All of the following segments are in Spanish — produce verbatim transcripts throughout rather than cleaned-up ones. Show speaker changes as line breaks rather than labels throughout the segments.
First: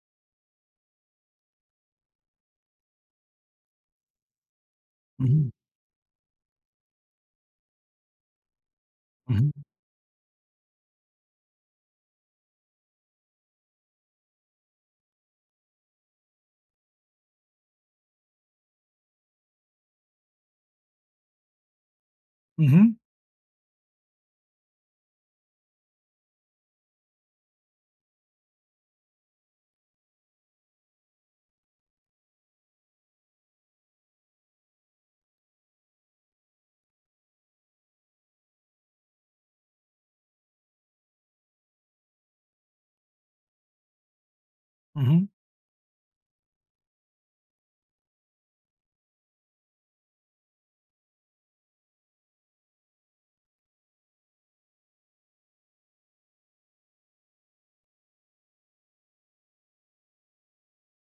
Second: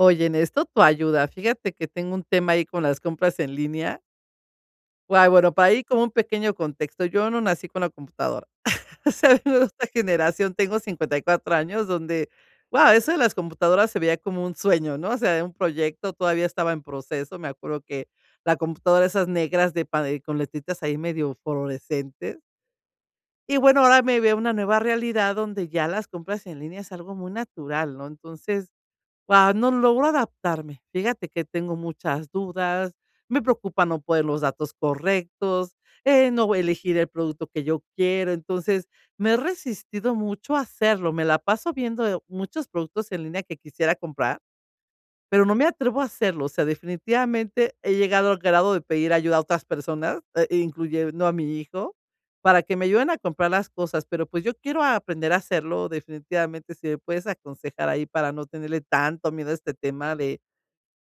Oye, en esto tu ayuda. Fíjate que tengo un tema ahí con las compras en línea. Guau,
Ujú,
bueno, para ahí como un pequeño contexto, yo no nací con la computadora. O sea,
ujú,
vengo de otra generación, tengo cincuenta y cuatro años, donde, guau, eso de las computadoras se veía como un sueño, ¿no? O sea, un proyecto todavía estaba en proceso. Me acuerdo que la computadora, esas negras de pa- eh, con letritas ahí medio fluorescentes.
ujú,
Y bueno, ahora me veo una nueva realidad donde ya las compras en línea es algo muy natural, ¿no? Entonces, guau, no logro adaptarme. Fíjate que tengo muchas dudas, me preocupa no poner los datos correctos, eh, no elegir el producto que yo quiero. Entonces, me he resistido mucho a hacerlo. Me la paso viendo eh, muchos productos en línea que quisiera comprar,
ujú,
pero no me atrevo a hacerlo. O sea, definitivamente he llegado al grado de pedir ayuda a otras personas, eh, e incluyendo a mi hijo, para que me ayuden a comprar las cosas. Pero, pues, yo quiero aprender a hacerlo. Definitivamente, si me puedes aconsejar ahí para no tenerle tanto miedo a este tema de,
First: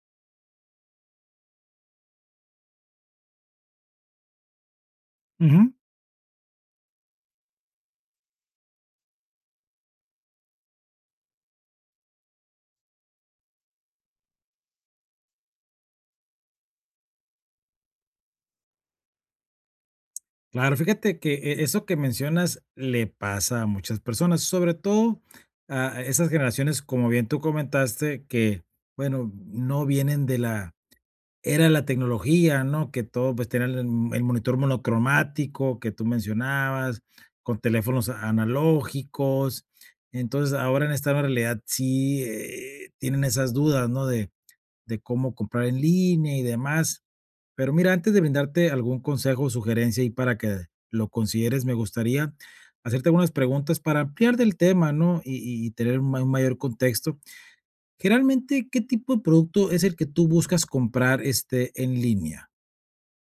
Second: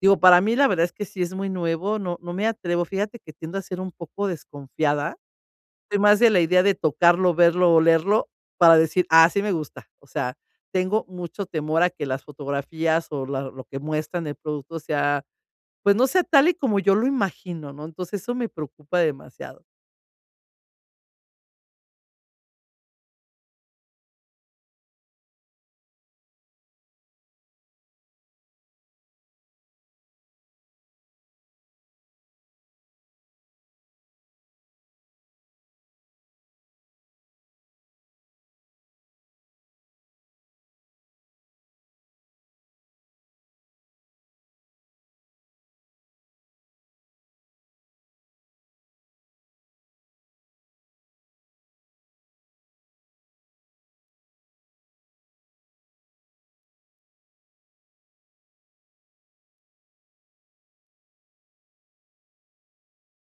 digo, para mí la verdad es que sí es muy nuevo. No, no me atrevo. Fíjate que tiendo a ser un poco desconfiada.
ujú.
Soy más de la idea de tocarlo, verlo, olerlo, para decir: "Ah, sí me gusta". O sea, tengo mucho temor a que las fotografías o la lo que muestran el producto sea, pues, no sea tal y como yo lo imagino, ¿no? Entonces, eso me preocupa demasiado.
Claro, fíjate que e eso que mencionas le pasa a muchas personas, sobre todo a esas generaciones, como bien tú comentaste, que, bueno, no vienen de la era de la tecnología, ¿no? Que todo, pues, tenían el m- el monitor monocromático que tú mencionabas, con teléfonos a- analógicos. Entonces, ahora en esta nueva realidad sí, eh, tienen esas dudas, ¿no? De de cómo comprar en línea y demás. Pero mira, antes de brindarte algún consejo o sugerencia y para que lo consideres, me gustaría hacerte algunas preguntas para ampliar del tema, ¿no? Y, y- y tener un, ma- un mayor contexto. Generalmente, ¿qué tipo de producto es el que tú buscas comprar este, en línea?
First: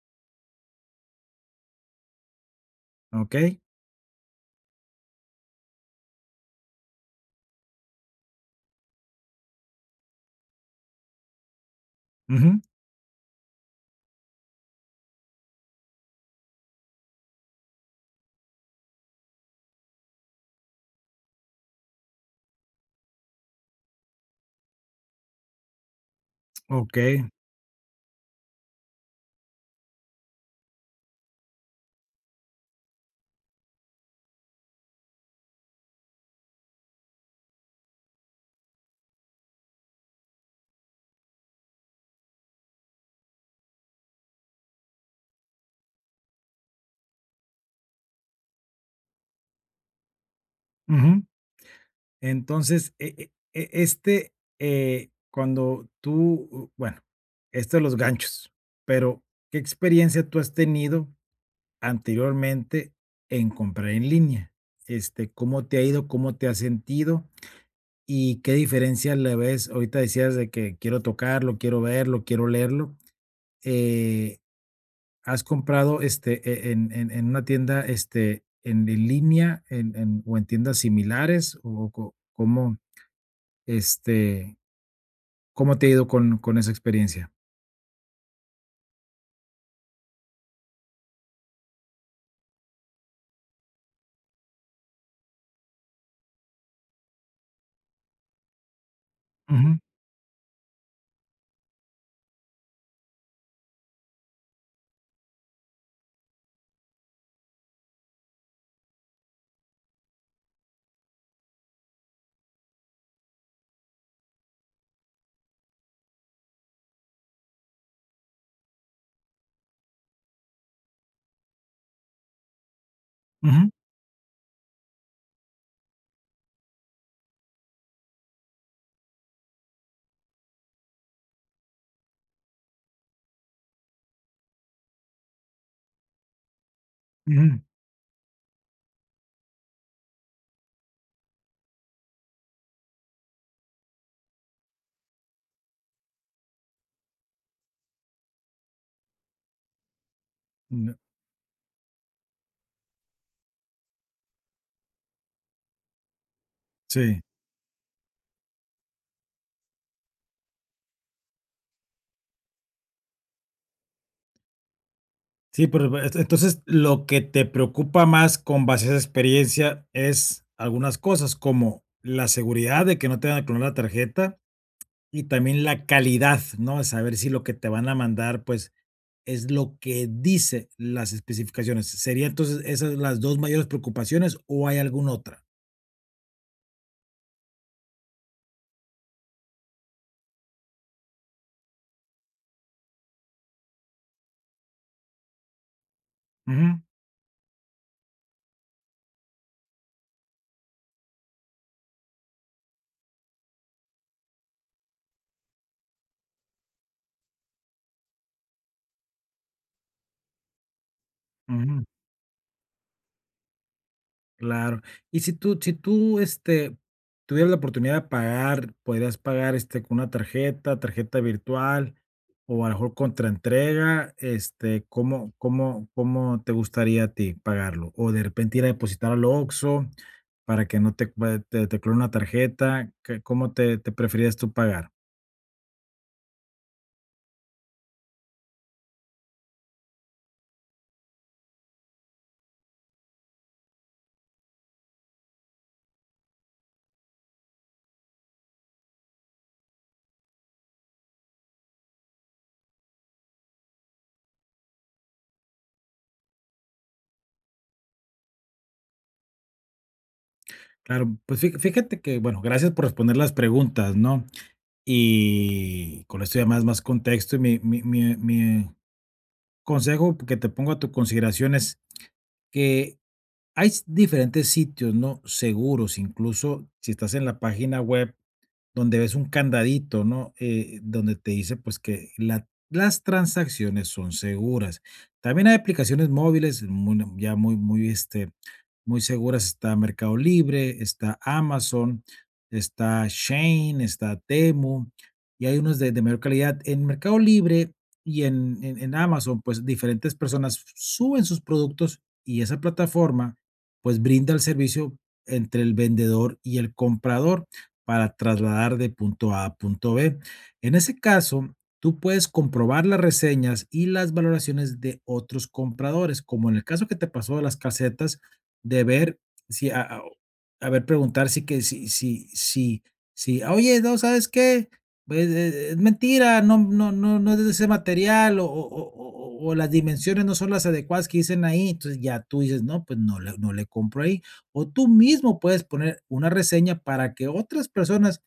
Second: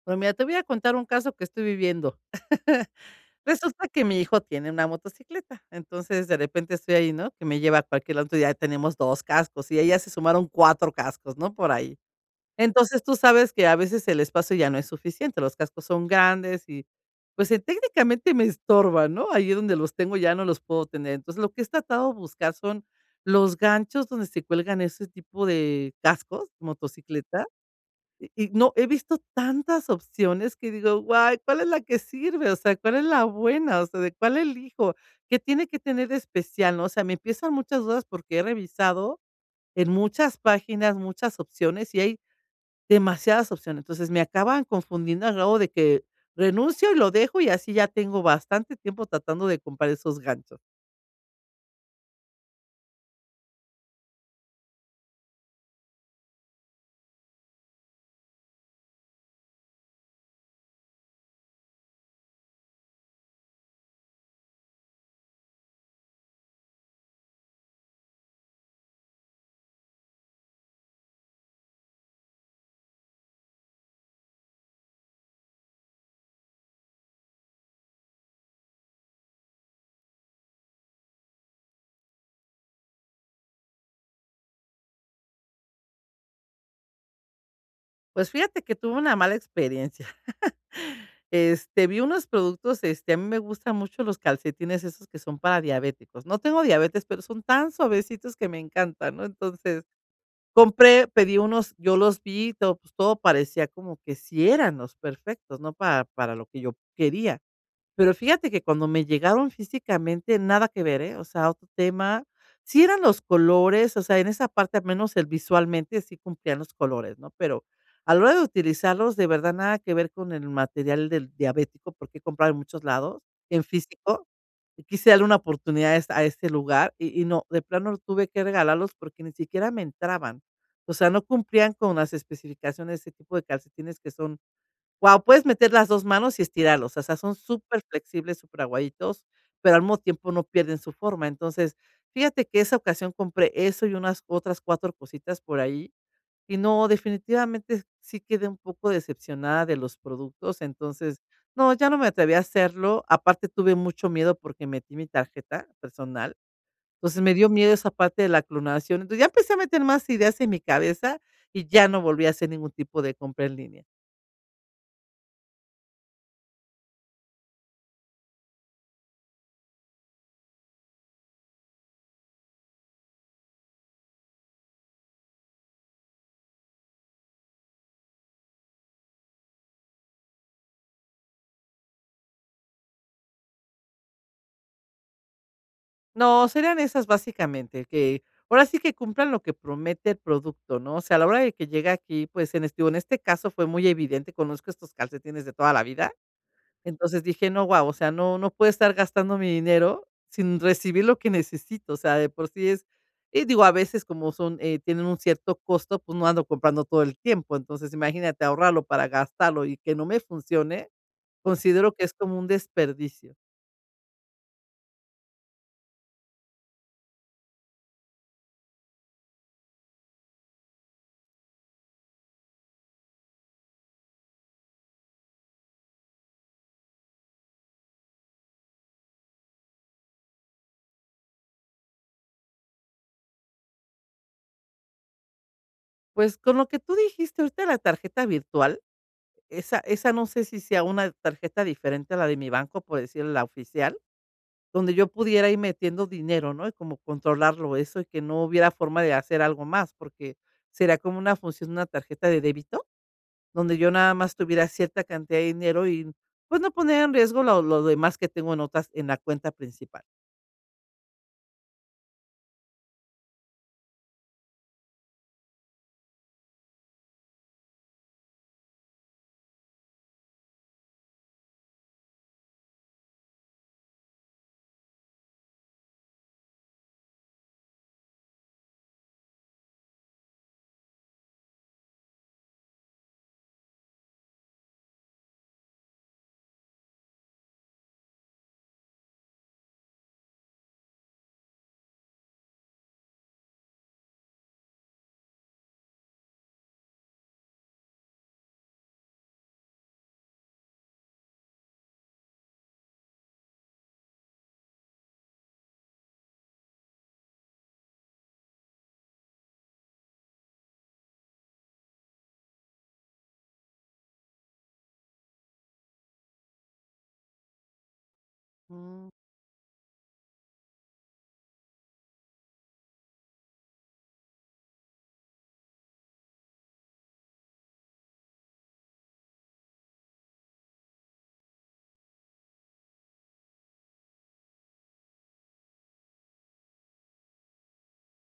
Pero mira, te voy a contar un caso que estoy viviendo.
¿Ok?
Resulta que mi hijo tiene una motocicleta. Entonces, de repente estoy ahí, ¿no?, que me lleva a cualquier lado. Entonces, ya tenemos dos cascos, y ahí ya se sumaron cuatro cascos, ¿no?, por ahí.
Ujú,
Entonces, tú sabes que a veces el espacio ya no es suficiente, los cascos son grandes y, pues, eh, técnicamente me estorban, ¿no? Allí donde los tengo ya no los puedo tener. Entonces, lo que he tratado de buscar son los ganchos donde se cuelgan ese tipo de cascos,
ok,
motocicleta, y y no, he visto tantas opciones que digo: "Guay, ¿cuál es la que sirve? O sea, ¿cuál es la buena? O sea, ¿de cuál elijo? ¿Qué tiene que tener de especial?", ¿no? O sea, me empiezan muchas dudas porque he revisado en muchas páginas, muchas opciones, y hay demasiadas opciones. Entonces, me acaban confundiendo al grado de que renuncio y lo dejo, y así ya tengo bastante tiempo tratando de comprar esos ganchos.
ujú. Entonces, e- e- e- este, eh, cuando tú, u- bueno, esto de los ganchos, pero ¿qué experiencia tú has tenido anteriormente en comprar en línea? Este, ¿cómo te ha ido? ¿Cómo te has sentido? ¿Y qué diferencia le ves? Ahorita decías de que quiero tocarlo, quiero verlo, quiero leerlo. Eh, ¿has comprado este e- en, en- en una tienda este en, en línea en, en- o en tiendas similares? ¿O, co- cómo este cómo te ha ido con, con esa experiencia?
Pues fíjate que tuve una mala experiencia. Este, vi unos productos, este, a mí me gustan mucho los calcetines esos que son para diabéticos. No tengo diabetes, pero son tan suavecitos que me encantan, ¿no?
Ujú,
Entonces, compré, pedí unos, yo los vi, todo, pues, todo parecía como que sí eran los perfectos, ¿no? Para, para lo que yo quería. Pero fíjate que cuando me llegaron físicamente, nada que ver, ¿eh? O sea, otro tema. Sí eran los colores, o sea, en esa parte, al menos el visualmente, sí cumplían los colores, ¿no? Pero a la hora de utilizarlos, de verdad, nada que ver con el material del diabético, porque he comprado en muchos lados, en
ujú,
físico. Y quise darle una oportunidad a es- a este lugar y, y no, de plano tuve que regalarlos porque ni siquiera me entraban. O sea, no cumplían con las especificaciones de ese tipo de calcetines que son, wow, puedes meter las dos manos y estirarlos, o sea, son
ujú.
súper flexibles, superflexibles, aguaditos, pero al mismo tiempo no pierden su forma. Entonces, fíjate que esa ocasión compré eso y unas otras cuatro cositas por ahí, y no, definitivamente sí quedé un poco decepcionada de los productos.
Mm,
Entonces, no, ya no me atreví a hacerlo. Aparte, tuve mucho miedo porque metí mi tarjeta personal,
sí.
entonces me dio miedo esa parte de la clonación. Entonces, ya empecé a meter más ideas en mi cabeza y ya no volví a hacer ningún tipo de compra en línea.
Sí, pero e entonces, lo que te preocupa más con base a esa experiencia es algunas cosas, como la seguridad de que no te vayan a clonar la tarjeta y también la calidad, ¿no? Saber si lo que te van a mandar, pues, es lo que dice las especificaciones. ¿Sería entonces esas las dos mayores preocupaciones o hay alguna otra?
No, serían esas básicamente, que ahora sí que cumplan lo que promete el producto, ¿no? O sea, a la hora de que llega aquí, pues en este, en este caso fue muy evidente, conozco estos calcetines de toda la vida.
Ujú,
Entonces, dije, no, wow, o sea, no, no puedo estar gastando mi dinero sin recibir lo que necesito. O sea, de por sí es, y digo, a veces como son, eh, tienen un cierto costo, pues no ando comprando todo el tiempo. Entonces, imagínate ahorrarlo para gastarlo y que no me funcione.
ujú.
Considero que es como un desperdicio.
Claro. Y si tú si tú, este, tuvieras la oportunidad de pagar, ¿podrías pagar, este, con una tarjeta, tarjeta virtual o a lo mejor contraentrega? Este, ¿cómo cómo cómo te gustaría a ti pagarlo? O de repente ir a depositar al Oxxo para que no te cue te te clonen una tarjeta, ¿qué cómo te te preferirías tú pagar?
Pues con lo que tú dijiste ahorita de la tarjeta virtual, Esa esa no sé si sea una tarjeta diferente a la de mi banco, por decir la oficial, donde yo pudiera ir metiendo dinero, ¿no? Y como controlarlo eso y que no hubiera forma de hacer algo más, porque sería como una función de una tarjeta de débito, donde yo nada más tuviera cierta cantidad de dinero y, pues, no poner en riesgo lo lo demás que tengo en otras en la cuenta principal.
Claro, pues fija fíjate que, bueno, gracias por responder las preguntas, ¿no? Y con esto ya más más contexto y mi mi mi mi consejo que te pongo a tu consideración es que hay s- diferentes sitios, ¿no? Seguros, incluso si estás en la página web donde ves un candadito, ¿no? Eh, donde te dice pues que la- las transacciones son seguras. También hay aplicaciones móviles muy, ya muy, muy, este, muy seguras, está Mercado Libre, está Amazon, está Shane está Temu, y hay unos de, de mayor calidad. En Mercado Libre y en, en, en Amazon, pues diferentes personas suben sus productos y esa plataforma pues brinda el servicio entre el vendedor y el comprador para trasladar de punto A a punto B. En ese caso, tú puedes comprobar las reseñas y las valoraciones de otros compradores, como en el caso que te pasó de las casetas, de
Mm.
ver si a a a ver, preguntar si que si si si si: "Oye, no, ¿sabes qué? Pues, e es mentira, no no no no es de ese material, o o o o o las dimensiones no son las adecuadas que dicen ahí". Entonces, ya tú dices: "No, pues no le no le compro ahí". O tú mismo puedes poner una reseña para que otras personas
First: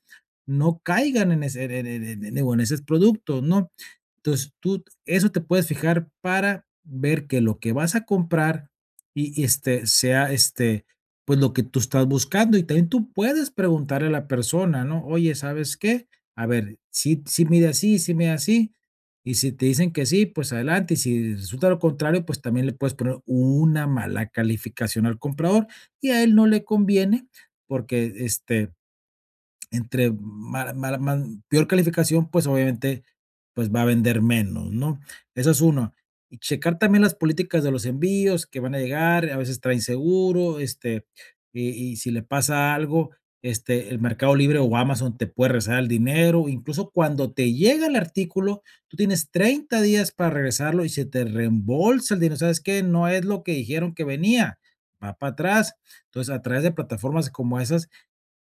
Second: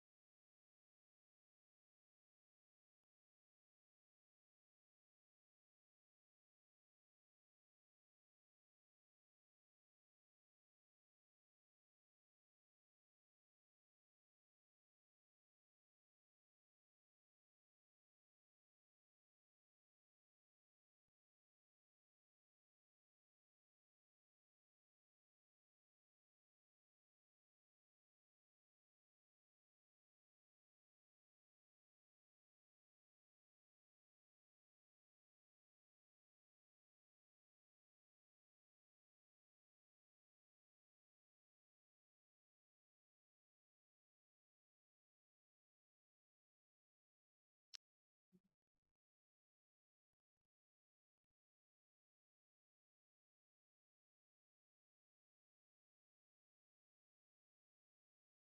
no caigan en ese en en en en en digo, en esos productos, ¿no? Entonces, tú eso te puedes fijar para ver que lo que vas a comprar y y, este, sea, este, pues, lo que tú estás buscando, y también tú puedes preguntarle a la persona, ¿no? Oye, ¿sabes qué? A ver, si si mide así, sí mide así, y si te dicen que sí, pues adelante, y si resulta lo contrario, pues también le puedes poner una mala calificación al comprador, y a él no le conviene porque, este, entre mala mala ma peor calificación, pues, obviamente, pues, va a vender menos, ¿no? Eso es uno. Y checar también las políticas de los envíos que van a llegar, a veces traen seguro, este, y y si le pasa algo, este, el Mercado Libre o Amazon te puede regresar el dinero, incluso cuando te llega el artículo, tú tienes treinta días para regresarlo y se te reembolsa el dinero, ¿sabes qué? No es lo que dijeron que venía, va para atrás. Entonces, a través de plataformas como esas,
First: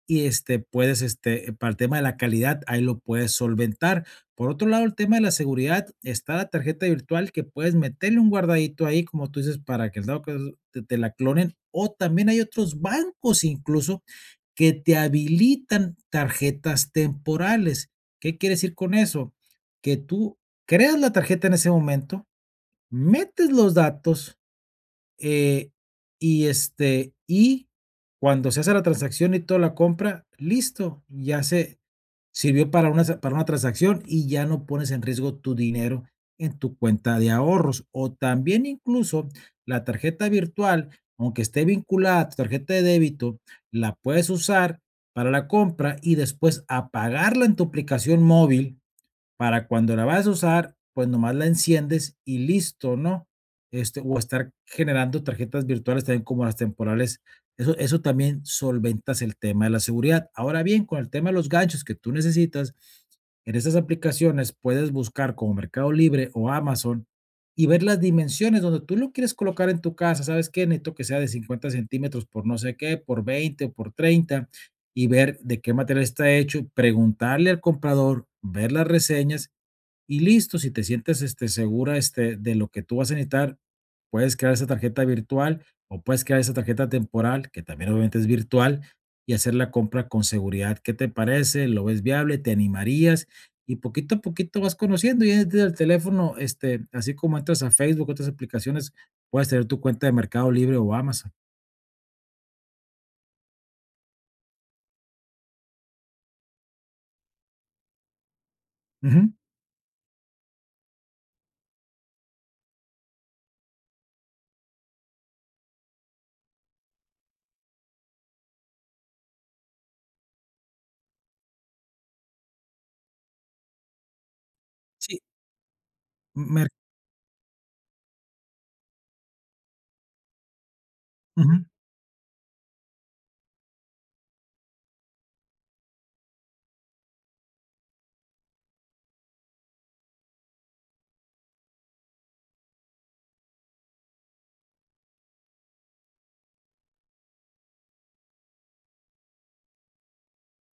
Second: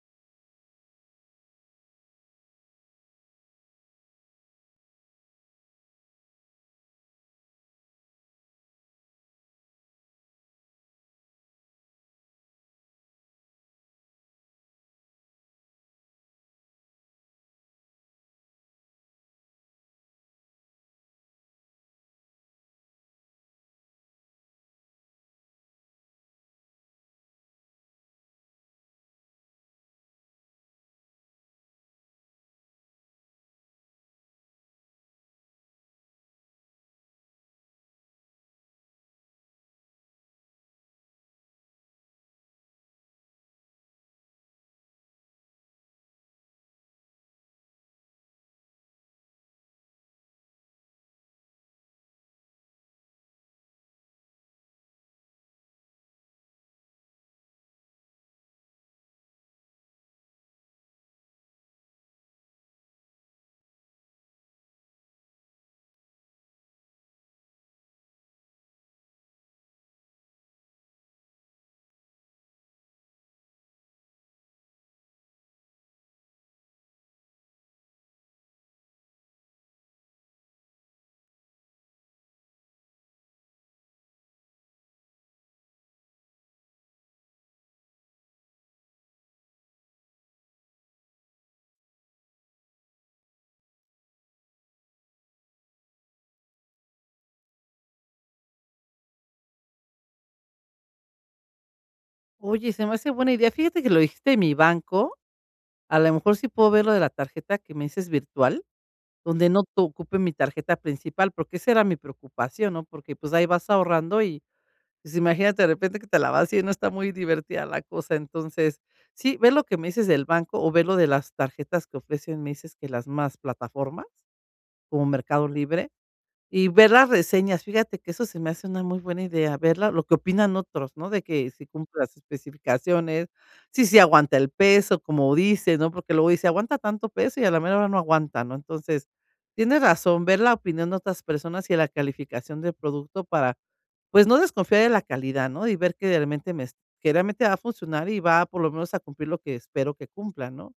y, este, puedes, este, para el tema de la calidad, ahí lo puedes solventar. Por otro lado, el tema de la seguridad, está la tarjeta virtual que puedes meterle un guardadito ahí, como tú dices, para que el dado caso te te la clonen, o también hay otros bancos incluso que te habilitan tarjetas temporales. ¿Qué quiere decir con eso? Que tú creas la tarjeta en ese momento, metes los datos, eh, y, este, y cuando se hace la transacción y toda la compra, listo, ya se sirvió para una, sa- para una transacción y ya no pones en riesgo tu dinero en tu cuenta de ahorros. O también incluso la tarjeta virtual, aunque esté vinculada a tu tarjeta de débito, la puedes usar para la compra y después apagarla en tu aplicación móvil, para cuando la vas a usar, pues nomás la enciendes y listo, ¿no? Este, o estar generando tarjetas virtuales también como las temporales. Eso, eso también solventas el tema de la seguridad. Ahora bien, con el tema de los ganchos que tú necesitas, en esas aplicaciones puedes buscar como Mercado Libre o Amazon y ver las dimensiones donde tú lo quieres colocar en tu casa. ¿Sabes qué? Necesito que sea de cincuenta centímetros por no sé qué, por veinte o por treinta, y ver de qué material está hecho, preguntarle al comprador, ver las reseñas y listo. Si te sientes, este, segura, este, de lo que tú vas a necesitar, puedes crear esa tarjeta virtual o puedes crear esa tarjeta temporal, que también obviamente es virtual, y hacer la compra con seguridad. ¿Qué te parece? ¿Lo ves viable? ¿Te animarías? Y poquito a poquito vas conociendo y desde el teléfono, este, así como entras a Facebook, otras aplicaciones, puedes tener tu cuenta de Mercado Libre o Amazon.
Oye, se me hace buena idea. Fíjate que lo dijiste de mi banco, a lo mejor sí puedo ver lo de la tarjeta que me dices virtual.
Ujú.
Donde no te ocupe mi tarjeta principal, porque esa era mi preocupación, ¿no? Porque, pues, ahí vas ahorrando y, pues, imagínate de repente que te la vas y no está muy divertida la cosa. Entonces, sí, ve lo que me dices del banco o ve lo de las tarjetas que ofrecen, me dices que las más plataformas, como
Sí,
Mercado Libre,
mer,
y ver las reseñas. Fíjate que eso se me hace una muy buena idea, verla, lo que opinan otros, ¿no? De que
ujú,
si cumple las especificaciones, si si aguanta el peso, como dice, ¿no? Porque luego dice, aguanta tanto peso y a la mera hora no aguanta, ¿no? Entonces, tienes razón, ver la opinión de otras personas y la calificación del producto para, pues, no desconfiar de la calidad, ¿no? Y ver que realmente me, es- que realmente va a funcionar y va por lo menos a cumplir lo que espero que cumpla, ¿no?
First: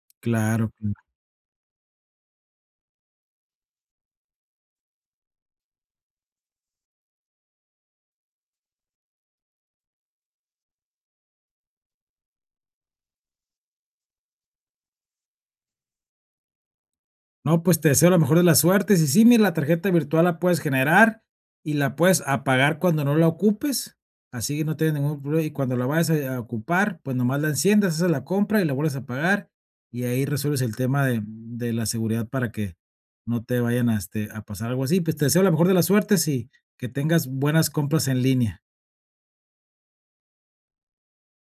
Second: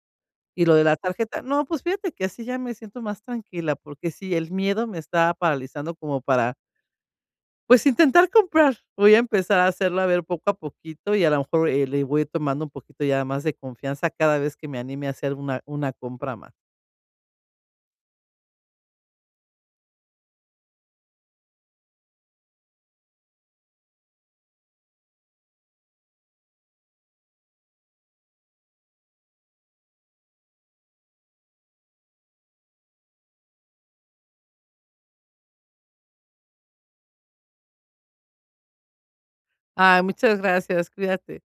Y
claro,
lo de
claro.
la tarjeta, no, pues fíjate que así ya me siento más tranquila, porque sí, el miedo me está paralizando como para, pues, intentar comprar. Voy a empezar a hacerlo, a ver, poco a poquito y a lo mejor, eh, le voy tomando un poquito ya más de confianza cada vez que me anime a hacer una una compra más.
No, pues te deseo la mejor de las suertes. Y sí, mira, la tarjeta virtual la puedes generar y la puedes apagar cuando no la ocupes. Así que no tienes ningún problema. Y cuando la vayas a, a ocupar, pues nomás la enciendas, haces la compra y la vuelves a pagar. Y ahí resuelves el tema de, de la seguridad para que no te vayan a, este, a pasar algo así. Pues te deseo la mejor de las suertes y que tengas buenas compras en línea.
Ay, muchas gracias, cuídate.